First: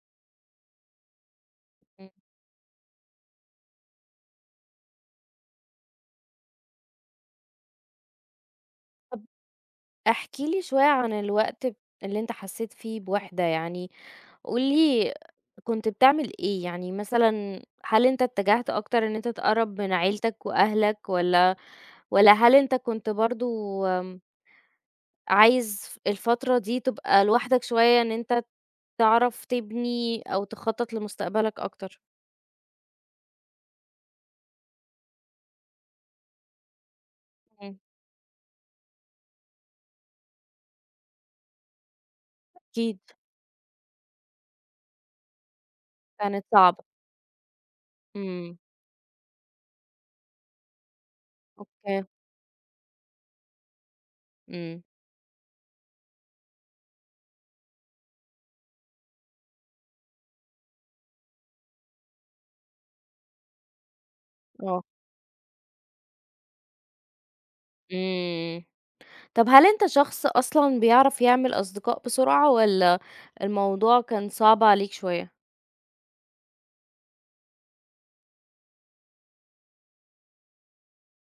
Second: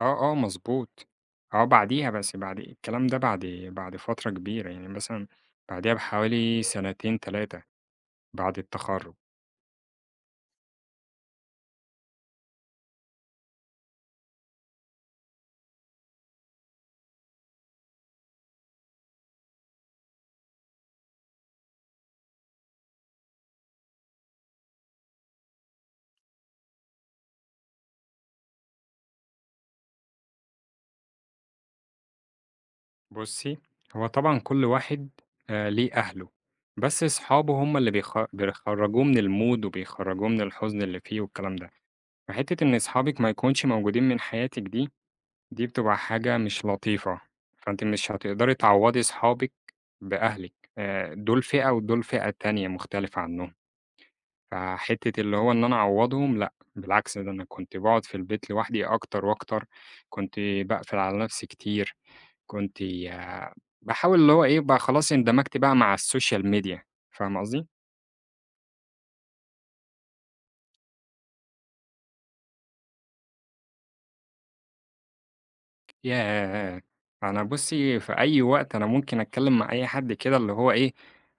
آه، آه، مضبوط آه، بعدِيها إمم. بس بعد إيه الكلام ده بعد بعد فترة كبيرة، يعني مثلًا بعدِيها بحوالي سنتين، 3 بعد التخرُّج. طَب احكِ لي شوية عن الوقت ب اللي أنت حسّيت فيه بوحدة يعني، قُل لي كنت بتعمل إيه، يعني مثلًا هل أنت اتجهت أكتر إن أنت تقرّب من عيلتك وأهلك، والَّا والَّا هل أنت كنت برضه آمم عايز ف الفترة دي تبقى لوحدك شوية إن أنت تعرَف تبنْي أو تخطّط لمستقبلك أكتر؟ بُصّي، هو طبعًا كل واحد آآ، ليه أهله، بس أصحابه هم اهم. اللي بيخ بيخرّجوه من المود وبيخرّجوه من الحزن اللي فيه والكلام ده، فحتّة إن أكيد. أصحابِك ما يكونش موجودين من حياتِك دي، دي بتبقى حاجة كانت مش صعبة. لطيفة، فأنتِ مش هتقدري إمم. تعوّضي أصحابِك بأهلِك، آآ، دُولْ فئة ودُولْ أوكي. فئة تانية مختلفة عنهم. إمم. فحتّة اللي هو إن أنا أعوّضهم، لأ، بالعكس ده أنا كنت باقعد في البيت لوحدي أكتر وأكتر، كنت باقفِل على نفسي كتير، كنت ي باحاول اللي هو إيه، بقى آه. خلاص اندمجْت بقى مع السوشيال ميديا فاهمة قصدي؟ إمم، طَب هل أنت شخص أصلًا بيعرَف يعمل أصدقاء بسرعة، والَّا الموضوع كان صعب عليك شوية؟ ياه! أنا بُصِّي في أي وقت أنا ممكن أتكلّم مع أي حد كده اللي هو إيه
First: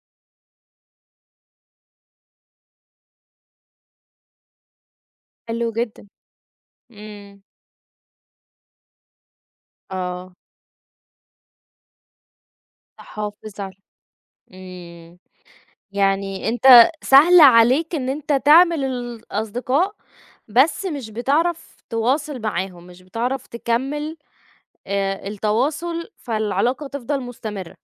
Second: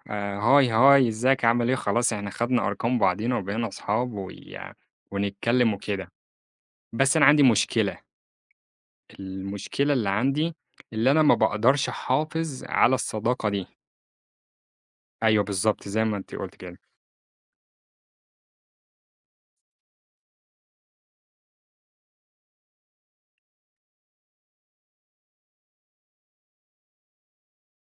"هاي، هاي إزيك، عامل إيه؟" خلاص إحنا خدنا أرقام بعضينا وبقينا أصحاب ويع حلو ونتكلّم جدًا، وكده، بس أنا عندي إمم. مشكلة، المشكلة اللي آه. عندي اللي أنا ما باقدرش أحافظ على الصداقة تحافظ دي. على إمم، أيوه بالضبط، زي ما أنتِ يعني قُلتِ كده. أنت سهل عليك إن أنت تعمل الأصدقاء بس مش بتعرَف تواصِل معاهم، مش بتعرَف تكّمل آآ، التواصل، فالعلاقة تفضَل مستمرة.